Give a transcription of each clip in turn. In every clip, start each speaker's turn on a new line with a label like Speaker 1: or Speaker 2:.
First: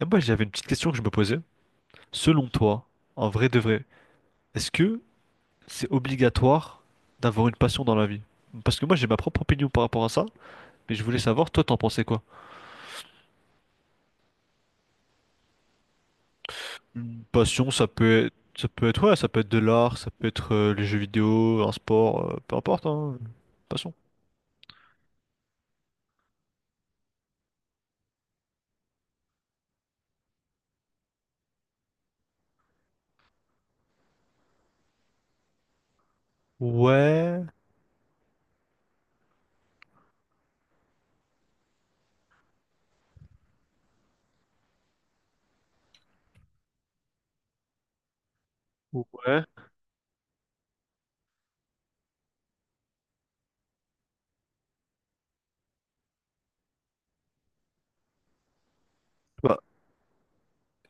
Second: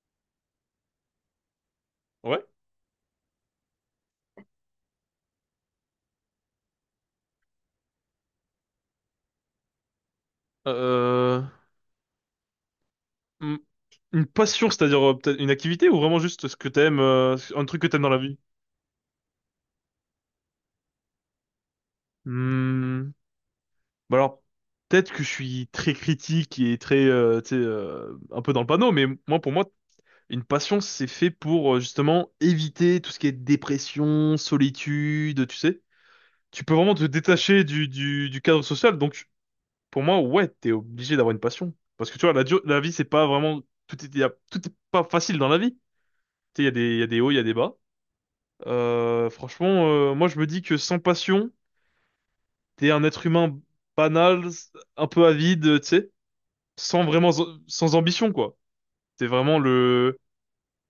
Speaker 1: Et moi, j'avais une petite question que je me posais.
Speaker 2: Ouais.
Speaker 1: Selon toi, en vrai de vrai, est-ce que c'est obligatoire d'avoir une passion dans la vie? Parce que moi, j'ai ma propre opinion par rapport à ça, mais je voulais
Speaker 2: Euh,
Speaker 1: savoir, toi, t'en pensais quoi?
Speaker 2: hmm, une passion, c'est-à-dire peut-être une activité ou vraiment juste ce que t'aimes,
Speaker 1: Une
Speaker 2: un
Speaker 1: passion,
Speaker 2: truc que t'aimes dans la vie?
Speaker 1: ouais, ça peut être de l'art, ça peut être les jeux vidéo, un sport, peu importe,
Speaker 2: Hmm,
Speaker 1: hein, passion.
Speaker 2: Bah alors, peut-être que je suis très critique et très, tu sais, un peu dans le panneau, mais moi, pour moi, une passion, c'est fait pour justement éviter tout ce qui est dépression, solitude, tu sais. Tu peux vraiment te
Speaker 1: Ouais,
Speaker 2: détacher du cadre social, donc pour moi, ouais, t'es obligé d'avoir une passion. Parce que tu vois, la vie, c'est pas vraiment, tout est pas facile dans la vie. Tu sais, il y a des hauts, il y a des bas.
Speaker 1: ouais.
Speaker 2: Franchement, moi je me dis que sans passion, t'es un être humain banal, un peu avide, tu sais, sans vraiment, sans ambition quoi. T'es
Speaker 1: Bah,
Speaker 2: vraiment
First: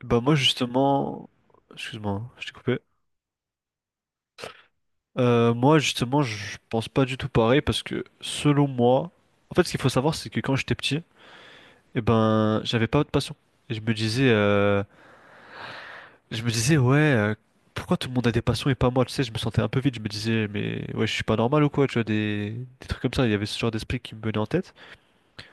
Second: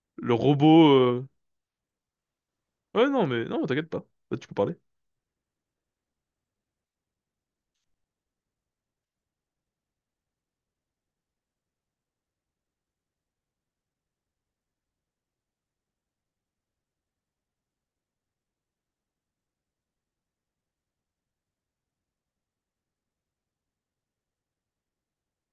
Speaker 1: bah moi,
Speaker 2: le robot.
Speaker 1: justement, excuse-moi, hein, je t'ai coupé.
Speaker 2: Ouais non mais non, t'inquiète pas. Là, tu peux parler.
Speaker 1: Moi, justement, je pense pas du tout pareil parce que selon moi, en fait, ce qu'il faut savoir, c'est que quand j'étais petit, et ben, j'avais pas de passion. Et je me disais, ouais, pourquoi tout le monde a des passions et pas moi? Tu sais, je me sentais un peu vide. Je me disais, mais ouais, je suis pas normal ou quoi? Tu vois, des trucs comme ça. Il y avait ce genre d'esprit qui me venait en tête.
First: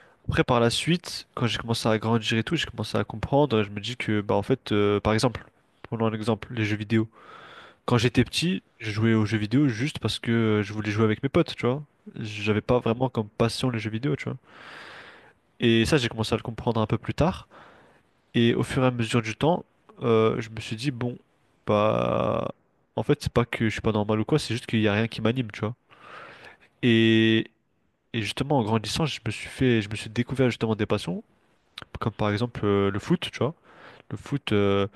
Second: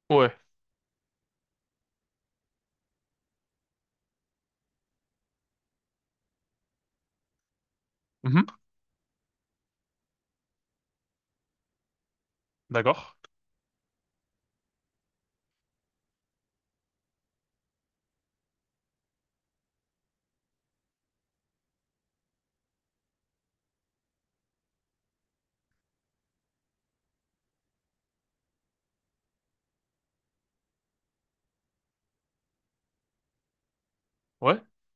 Speaker 2: Ouais.
Speaker 1: Après, par la suite, quand j'ai commencé à grandir et tout, j'ai commencé à comprendre. Je me dis que, bah, en fait, par exemple, prenons un exemple, les jeux vidéo. Quand j'étais
Speaker 2: Mhm.
Speaker 1: petit, je jouais aux jeux vidéo juste parce que je voulais jouer avec mes potes, tu vois. J'avais pas vraiment
Speaker 2: D'accord.
Speaker 1: comme passion les jeux vidéo, tu vois. Et ça, j'ai commencé à le comprendre un peu plus tard. Et au fur et à mesure du temps, je me suis dit, bon, bah, en fait, c'est pas que je suis pas normal ou quoi, c'est juste qu'il y a rien qui m'anime, tu vois. Et, et, justement, en grandissant, je me suis fait, je me suis découvert justement des passions, comme par exemple le foot, tu vois. Le foot,
Speaker 2: Ouais.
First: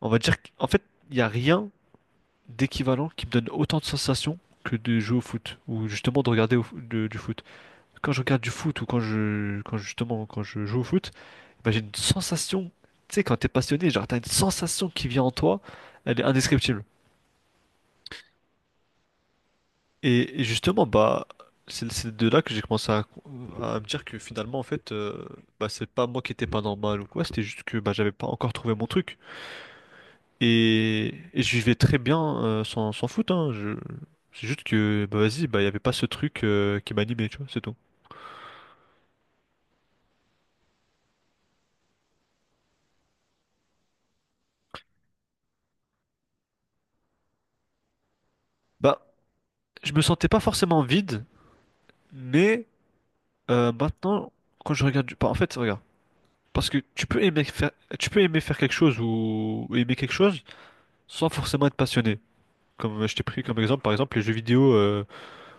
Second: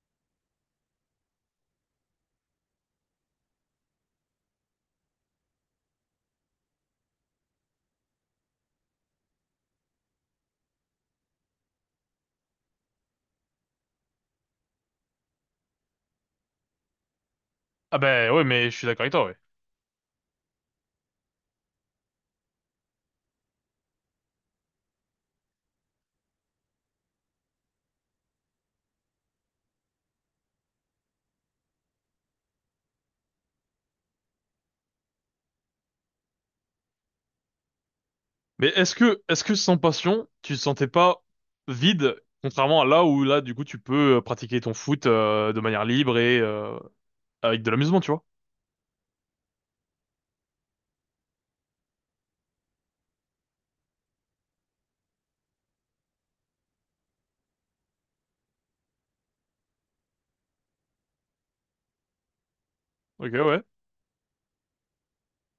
Speaker 1: on va dire qu'en fait, il y a rien d'équivalent qui me donne autant de sensations que de jouer au foot, ou justement de regarder du foot. Quand je regarde du foot ou quand je joue au foot, bah, j'ai une sensation, tu sais, quand t'es passionné, genre t'as une sensation qui vient en toi, elle est indescriptible.
Speaker 2: Ah ben ouais, mais je suis d'accord avec toi, ouais.
Speaker 1: Et, justement, bah, c'est de là que j'ai commencé à me dire que finalement, en fait, bah, c'est pas moi qui étais pas normal ou quoi, c'était juste que bah, j'avais pas encore trouvé mon truc. Et, je vivais très bien sans foot, hein, c'est juste que, bah vas-y, bah il y avait pas ce truc qui m'animait, tu vois, c'est tout.
Speaker 2: Mais est-ce que sans passion, tu te sentais pas vide, contrairement à là où là du coup tu peux pratiquer ton foot de manière libre et avec de l'amusement, tu vois?
Speaker 1: Bah, je me sentais pas forcément vide, mais maintenant, quand je regarde du... bah, en fait, regarde. Parce que tu peux aimer faire quelque chose ou aimer quelque chose sans forcément être passionné. Comme je t'ai
Speaker 2: Ok,
Speaker 1: pris comme
Speaker 2: ouais.
Speaker 1: exemple, par exemple, les jeux vidéo,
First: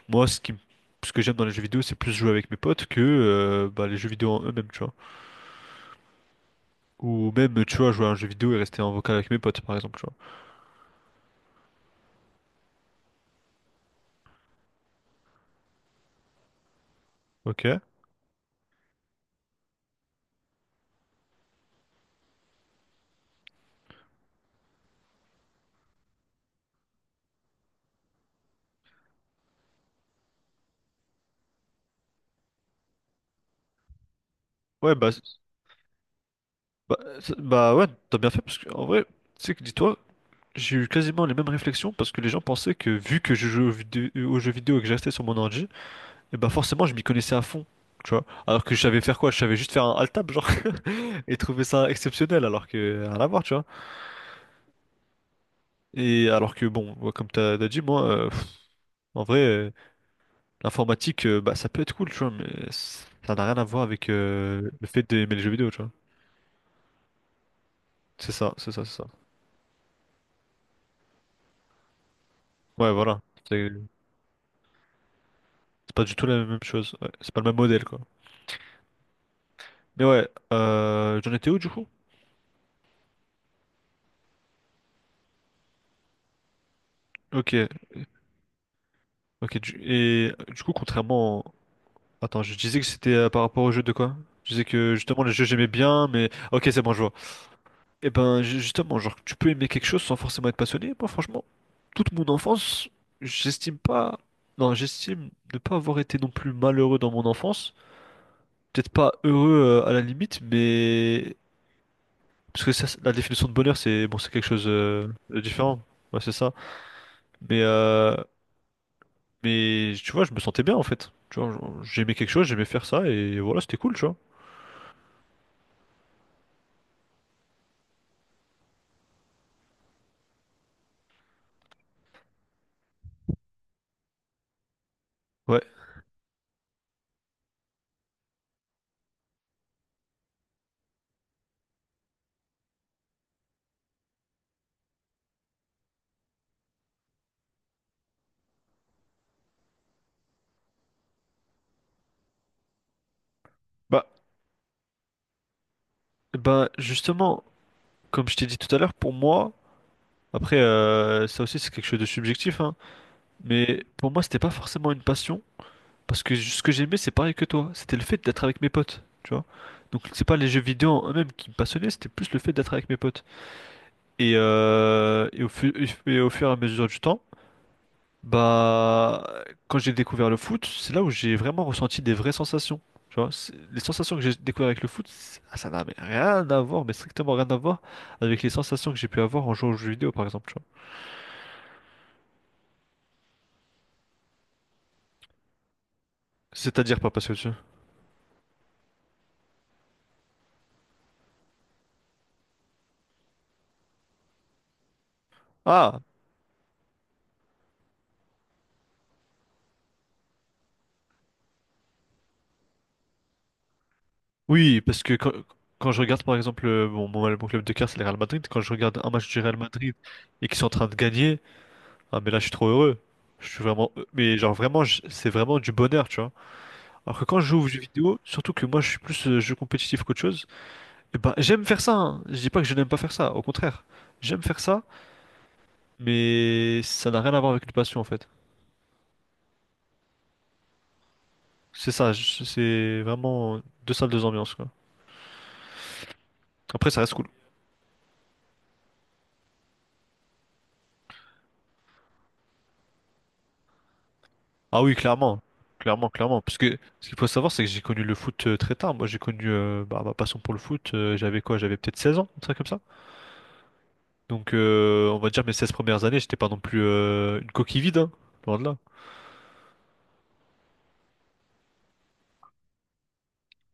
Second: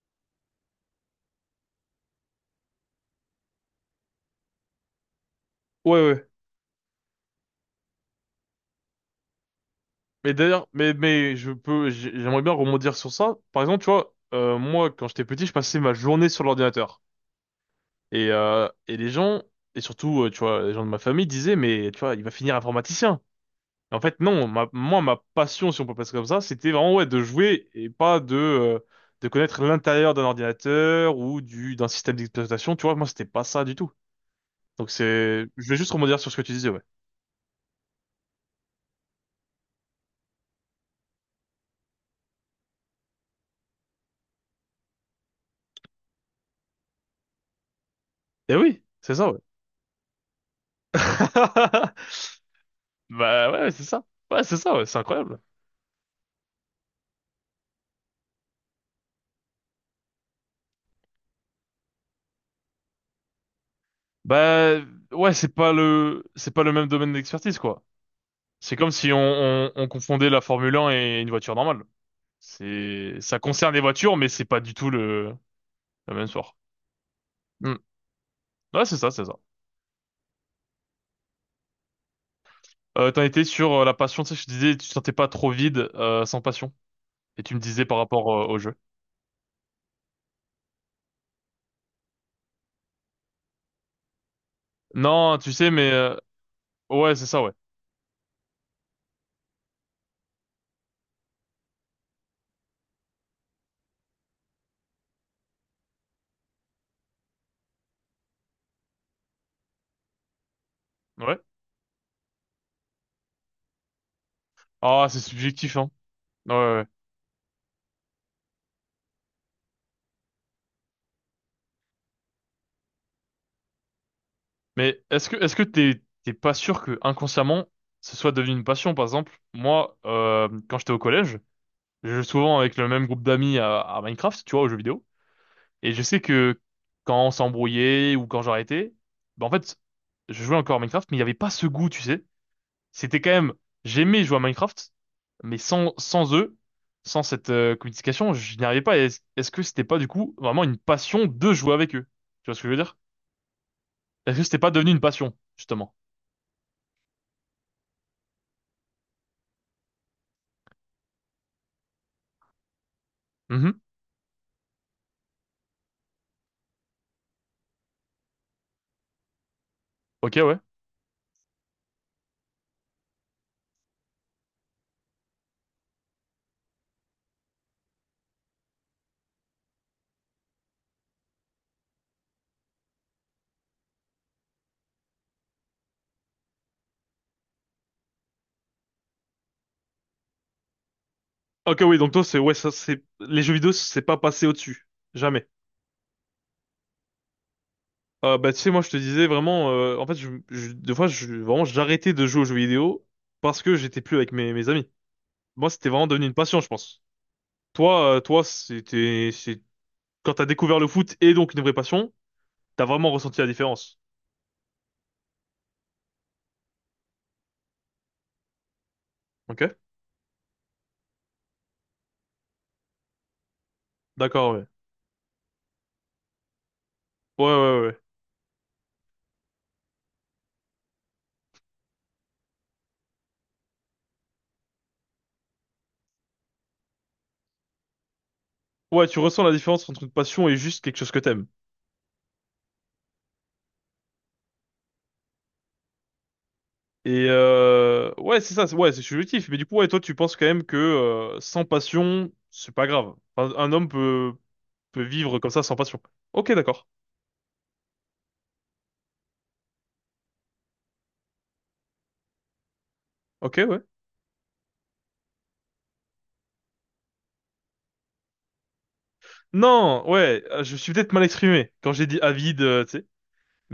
Speaker 1: moi, ce que j'aime dans les jeux vidéo, c'est plus jouer avec mes potes que les jeux vidéo en eux-mêmes, tu vois.
Speaker 2: Ouais ouais.
Speaker 1: Ou même, tu vois, jouer à un jeu vidéo et rester en vocal avec mes potes, par exemple, tu vois.
Speaker 2: Mais d'ailleurs, j'aimerais bien rebondir sur ça. Par exemple, tu vois, moi, quand j'étais petit, je passais ma journée sur l'ordinateur.
Speaker 1: Ok.
Speaker 2: Et, les gens, et surtout, tu vois, les gens de ma famille disaient, mais tu vois, il va finir informaticien. Et en fait, non, moi, ma passion, si on peut passer comme ça, c'était vraiment, ouais, de jouer et pas de, de connaître l'intérieur d'un ordinateur ou d'un système d'exploitation. Tu vois, moi, c'était pas ça du tout. Donc
Speaker 1: Ouais,
Speaker 2: c'est, je vais juste rebondir sur ce que tu disais, ouais.
Speaker 1: bah ouais, t'as bien fait, parce que, en vrai, tu sais que, dis-toi, j'ai eu quasiment les mêmes réflexions, parce que les gens pensaient que, vu que je jouais aux jeux vidéo et que je restais sur mon ordi. Et bah forcément, je m'y connaissais à fond, tu vois.
Speaker 2: Eh
Speaker 1: Alors que je
Speaker 2: oui,
Speaker 1: savais
Speaker 2: c'est
Speaker 1: faire quoi?
Speaker 2: ça,
Speaker 1: Je
Speaker 2: ouais.
Speaker 1: savais juste faire un alt tab, genre, et trouver ça exceptionnel, alors que rien à voir,
Speaker 2: Bah
Speaker 1: tu vois.
Speaker 2: ouais, c'est ça. Ouais, c'est ça, ouais, c'est incroyable.
Speaker 1: Et alors que bon, moi, comme t'as dit, moi, en vrai, l'informatique, bah ça peut être cool, tu vois, mais ça n'a rien à voir avec
Speaker 2: Bah
Speaker 1: le fait
Speaker 2: ouais,
Speaker 1: d'aimer les jeux vidéo, tu vois.
Speaker 2: c'est pas le même domaine d'expertise quoi.
Speaker 1: C'est ça, c'est
Speaker 2: C'est
Speaker 1: ça,
Speaker 2: comme
Speaker 1: c'est ça.
Speaker 2: si on confondait la Formule 1 et une voiture normale.
Speaker 1: Ouais,
Speaker 2: C'est
Speaker 1: voilà.
Speaker 2: ça
Speaker 1: C'est
Speaker 2: concerne les voitures, mais c'est pas du tout le
Speaker 1: c'est pas
Speaker 2: la
Speaker 1: du
Speaker 2: même
Speaker 1: tout la
Speaker 2: sport.
Speaker 1: même chose. Ouais. C'est pas le même
Speaker 2: Hmm.
Speaker 1: modèle, quoi.
Speaker 2: Ouais, c'est ça.
Speaker 1: Mais ouais, j'en étais où du coup?
Speaker 2: T'en étais sur la passion, tu sais, je te disais, tu te sentais pas trop vide sans passion. Et
Speaker 1: Ok,
Speaker 2: tu me disais par rapport au jeu.
Speaker 1: ok. Et du coup, contrairement attends, je disais que c'était par rapport au jeu de quoi? Je disais que justement le
Speaker 2: Non,
Speaker 1: jeu
Speaker 2: tu
Speaker 1: j'aimais
Speaker 2: sais, mais
Speaker 1: bien, mais ok c'est bon je vois.
Speaker 2: ouais, c'est ça, ouais.
Speaker 1: Et ben justement, genre tu peux aimer quelque chose sans forcément être passionné. Moi franchement, toute mon enfance, j'estime pas, non j'estime ne pas avoir été non plus malheureux dans mon enfance. Peut-être pas heureux à la limite, mais
Speaker 2: Ouais.
Speaker 1: parce que ça, la définition de bonheur c'est bon c'est quelque chose
Speaker 2: Ah, c'est
Speaker 1: de
Speaker 2: subjectif,
Speaker 1: différent.
Speaker 2: hein.
Speaker 1: Ouais c'est ça.
Speaker 2: Ouais, ouais, ouais.
Speaker 1: Mais euh, mais tu vois, je me sentais bien en fait. Tu vois, j'aimais quelque chose, j'aimais faire ça et voilà c'était cool tu vois.
Speaker 2: Mais est-ce que t'es pas sûr que inconsciemment ce soit devenu une passion, par exemple? Moi, quand j'étais au collège. Je joue souvent avec le même groupe d'amis à Minecraft, tu vois, aux jeux vidéo.
Speaker 1: Ouais.
Speaker 2: Et je sais que quand on s'embrouillait ou quand j'arrêtais, bah en fait, je jouais encore à Minecraft, mais il n'y avait pas ce goût, tu sais. C'était quand même, j'aimais jouer à Minecraft, mais sans eux, sans cette communication, je n'y arrivais pas. Et est-ce que c'était pas du coup vraiment une passion de jouer avec eux? Tu vois ce que je veux dire?
Speaker 1: Bah,
Speaker 2: Est-ce que c'était pas devenu une passion, justement?
Speaker 1: Bah justement, comme je t'ai dit tout à l'heure, pour moi, après ça aussi c'est quelque chose de subjectif, hein,
Speaker 2: Mhm.
Speaker 1: mais pour moi c'était pas forcément une passion, parce que ce que j'aimais c'est pareil que toi, c'était le fait d'être avec mes potes, tu vois. Donc c'est pas
Speaker 2: Ok,
Speaker 1: les
Speaker 2: ouais.
Speaker 1: jeux vidéo en eux-mêmes qui me passionnaient, c'était plus le fait d'être avec mes potes. Et, euh, et, au fu- et, au fur et à mesure du temps, bah, quand j'ai découvert le foot, c'est là où j'ai vraiment ressenti des vraies sensations. Tu vois, les sensations que j'ai découvert avec le foot, ah, ça n'a mais rien à voir, mais strictement rien à voir avec les sensations que j'ai pu avoir en jouant aux jeux vidéo, par exemple. Tu vois.
Speaker 2: Ok, oui, donc toi, c'est ouais, ça, c'est les jeux vidéo, c'est pas passé au-dessus, jamais.
Speaker 1: C'est-à-dire pas parce que tu...
Speaker 2: Bah, tu sais, moi, je te disais vraiment, en fait, des fois, je, vraiment, j'arrêtais de jouer aux jeux vidéo parce que j'étais plus avec mes amis. Moi, c'était
Speaker 1: Ah,
Speaker 2: vraiment devenu une passion, je pense. Toi, toi, c'est, quand t'as découvert le foot et donc une vraie passion, t'as vraiment ressenti la différence.
Speaker 1: oui, parce que quand je regarde, par exemple, bon, mon club de cœur, c'est le Real Madrid. Quand je regarde un match du Real
Speaker 2: Ok?
Speaker 1: Madrid et qu'ils sont en train de gagner, ah, mais là, je suis trop heureux. Mais genre,
Speaker 2: D'accord, ouais.
Speaker 1: vraiment, c'est vraiment du bonheur, tu vois. Alors que quand je
Speaker 2: Ouais,
Speaker 1: joue aux jeux
Speaker 2: ouais, ouais.
Speaker 1: vidéo, surtout que moi, je suis plus jeu compétitif qu'autre chose. Eh ben, j'aime faire ça, hein. Je dis pas que je n'aime pas faire ça, au contraire. J'aime faire ça, mais ça n'a rien à voir avec une passion en fait.
Speaker 2: Ouais, tu ressens la différence entre une passion et juste quelque chose que t'aimes.
Speaker 1: C'est ça, c'est vraiment deux salles, deux ambiances quoi. Après, ça reste cool.
Speaker 2: Et, ouais, ouais, c'est subjectif. Mais du coup, ouais, toi, tu penses quand même que, sans passion, c'est pas grave. Un homme
Speaker 1: Ah oui,
Speaker 2: peut vivre
Speaker 1: clairement,
Speaker 2: comme ça sans passion.
Speaker 1: clairement, clairement.
Speaker 2: Ok,
Speaker 1: Parce que
Speaker 2: d'accord.
Speaker 1: ce qu'il faut savoir, c'est que j'ai connu le foot très tard. Moi, j'ai connu bah, ma passion pour le foot. J'avais quoi? J'avais peut-être 16 ans, un truc comme ça.
Speaker 2: Ok, ouais.
Speaker 1: Donc, on va dire mes 16 premières années, j'étais pas non plus une coquille vide, hein, loin de là.
Speaker 2: Non, ouais, je me suis peut-être mal exprimé quand j'ai dit avide, tu sais.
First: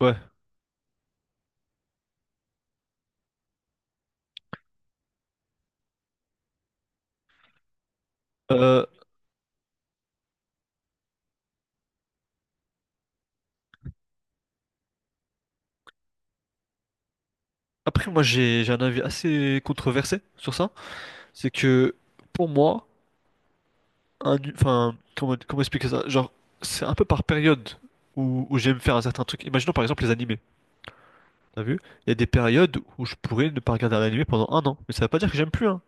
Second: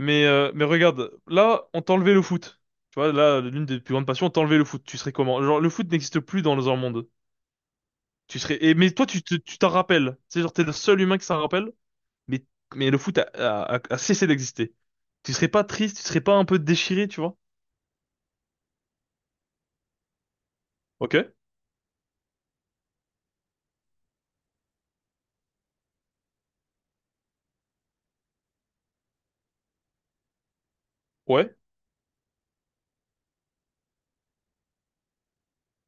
Speaker 1: Ouais.
Speaker 2: Mais regarde, là, on t'a enlevé le foot. Tu vois, là, l'une des plus grandes passions, on t'a enlevé le foot. Tu serais comment? Genre, le foot n'existe plus dans un monde. Tu serais. Et,
Speaker 1: Euh,
Speaker 2: mais toi, tu t'en rappelles. C'est genre, t'es le seul humain qui s'en rappelle. Mais, mais le foot a cessé d'exister. Tu serais pas triste, tu serais pas un peu déchiré, tu vois?
Speaker 1: Après, moi, j'ai un avis assez controversé sur ça.
Speaker 2: Ok?
Speaker 1: C'est que pour moi, enfin, comment expliquer ça? Genre, c'est un peu par période où j'aime faire un certain truc. Imaginons par exemple les animés.
Speaker 2: Ouais.
Speaker 1: T'as vu? Il y a des périodes où je pourrais ne pas regarder un animé pendant un an. Mais ça veut pas dire que j'aime plus, hein.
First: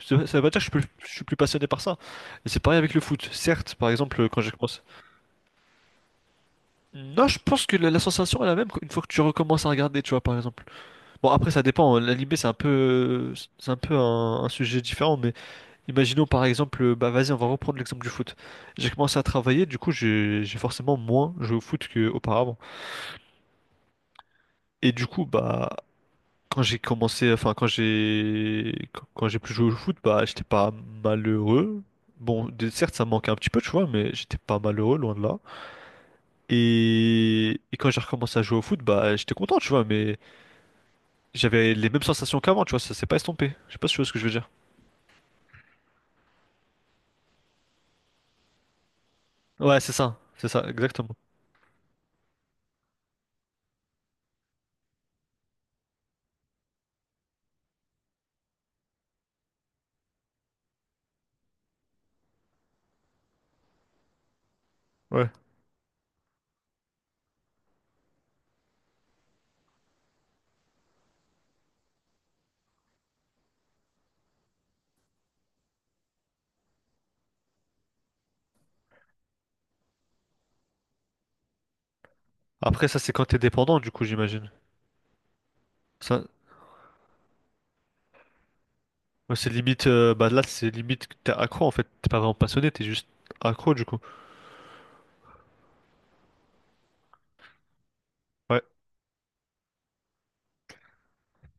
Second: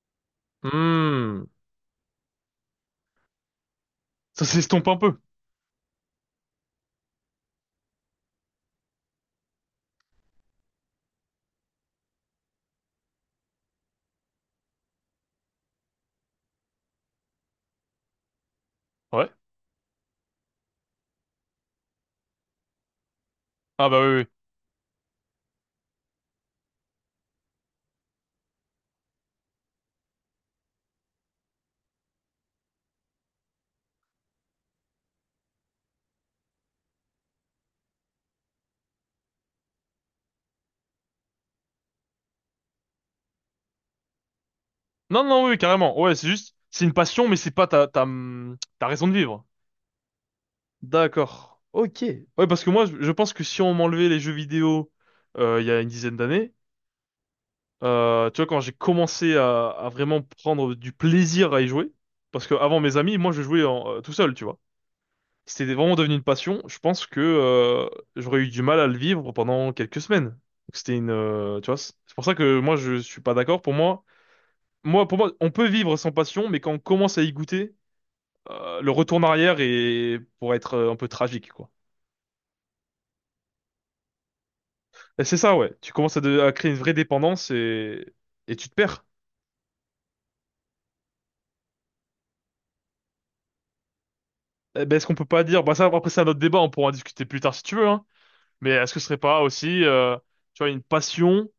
Speaker 1: Ça veut pas dire que je suis plus
Speaker 2: Hmm.
Speaker 1: passionné par ça. Et c'est pareil avec le foot. Certes, par exemple, quand
Speaker 2: Ça
Speaker 1: j'ai commencé.
Speaker 2: s'estompe un peu.
Speaker 1: Non, je pense que la sensation est la même une fois que tu recommences à regarder, tu vois, par exemple. Bon, après, ça dépend. L'animé, c'est un peu un sujet différent, mais imaginons par exemple, bah vas-y, on va reprendre l'exemple du foot. J'ai commencé à
Speaker 2: Ouais.
Speaker 1: travailler, du coup j'ai forcément moins joué au foot qu'auparavant.
Speaker 2: Ah bah oui, oui.
Speaker 1: Et du coup, bah quand j'ai commencé, enfin quand j'ai plus joué au foot, bah j'étais pas malheureux. Bon, certes ça me manquait un petit peu, tu vois, mais j'étais pas malheureux, loin de là. Et, quand j'ai recommencé à jouer au foot, bah j'étais content, tu vois, mais j'avais les mêmes sensations qu'avant, tu vois, ça s'est pas estompé. Je sais pas si tu vois ce que je veux dire.
Speaker 2: Non, non, oui, carrément. Ouais, c'est juste, c'est une passion, mais c'est pas ta raison de vivre.
Speaker 1: Ouais, c'est ça, exactement.
Speaker 2: D'accord. Ok. Ouais, parce que moi, je pense que si on m'enlevait les jeux vidéo il y a une dizaine d'années, tu vois, quand j'ai commencé à vraiment prendre du plaisir à y jouer, parce que avant mes amis, moi, je jouais tout seul, tu vois.
Speaker 1: Ouais.
Speaker 2: C'était vraiment devenu une passion. Je pense que j'aurais eu du mal à le vivre pendant quelques semaines. Donc, c'était une, tu vois, c'est pour ça que moi, je suis pas d'accord. Pour moi, on peut vivre sans passion, mais quand on commence à y goûter, le retour en arrière est pour être un peu tragique, quoi.
Speaker 1: Après ça c'est quand t'es dépendant, du coup j'imagine.
Speaker 2: Et c'est ça, ouais. Tu commences
Speaker 1: Ça,
Speaker 2: à créer une vraie dépendance et tu te perds.
Speaker 1: Ouais, c'est limite, bah là c'est limite que t'es accro en fait, t'es pas vraiment passionné, t'es juste accro du coup.
Speaker 2: Eh ben, est-ce qu'on peut pas dire, bah ça, après c'est un autre débat, on pourra en discuter plus tard si tu veux, hein.
Speaker 1: Ouais,
Speaker 2: Mais est-ce que ce serait pas aussi, tu vois, une passion?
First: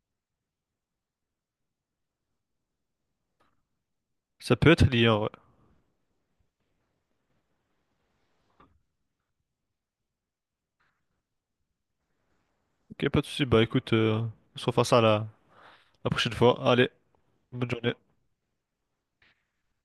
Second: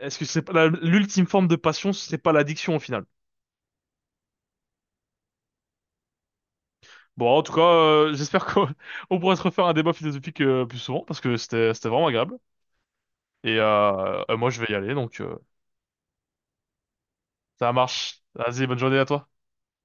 Speaker 2: Est-ce que c'est pas l'ultime forme de passion, ce serait pas l'addiction au final?
Speaker 1: ça peut être lié, hein, ouais.
Speaker 2: Bon, en tout cas, j'espère qu'on on pourra se refaire un débat philosophique plus souvent parce que c'était vraiment agréable.
Speaker 1: Ok, pas de soucis,
Speaker 2: Et
Speaker 1: bah écoute,
Speaker 2: moi,
Speaker 1: on
Speaker 2: je
Speaker 1: se
Speaker 2: vais y
Speaker 1: refera
Speaker 2: aller,
Speaker 1: ça
Speaker 2: donc
Speaker 1: la, la prochaine fois. Allez, bonne
Speaker 2: ça
Speaker 1: journée.
Speaker 2: marche. Vas-y, bonne journée à toi.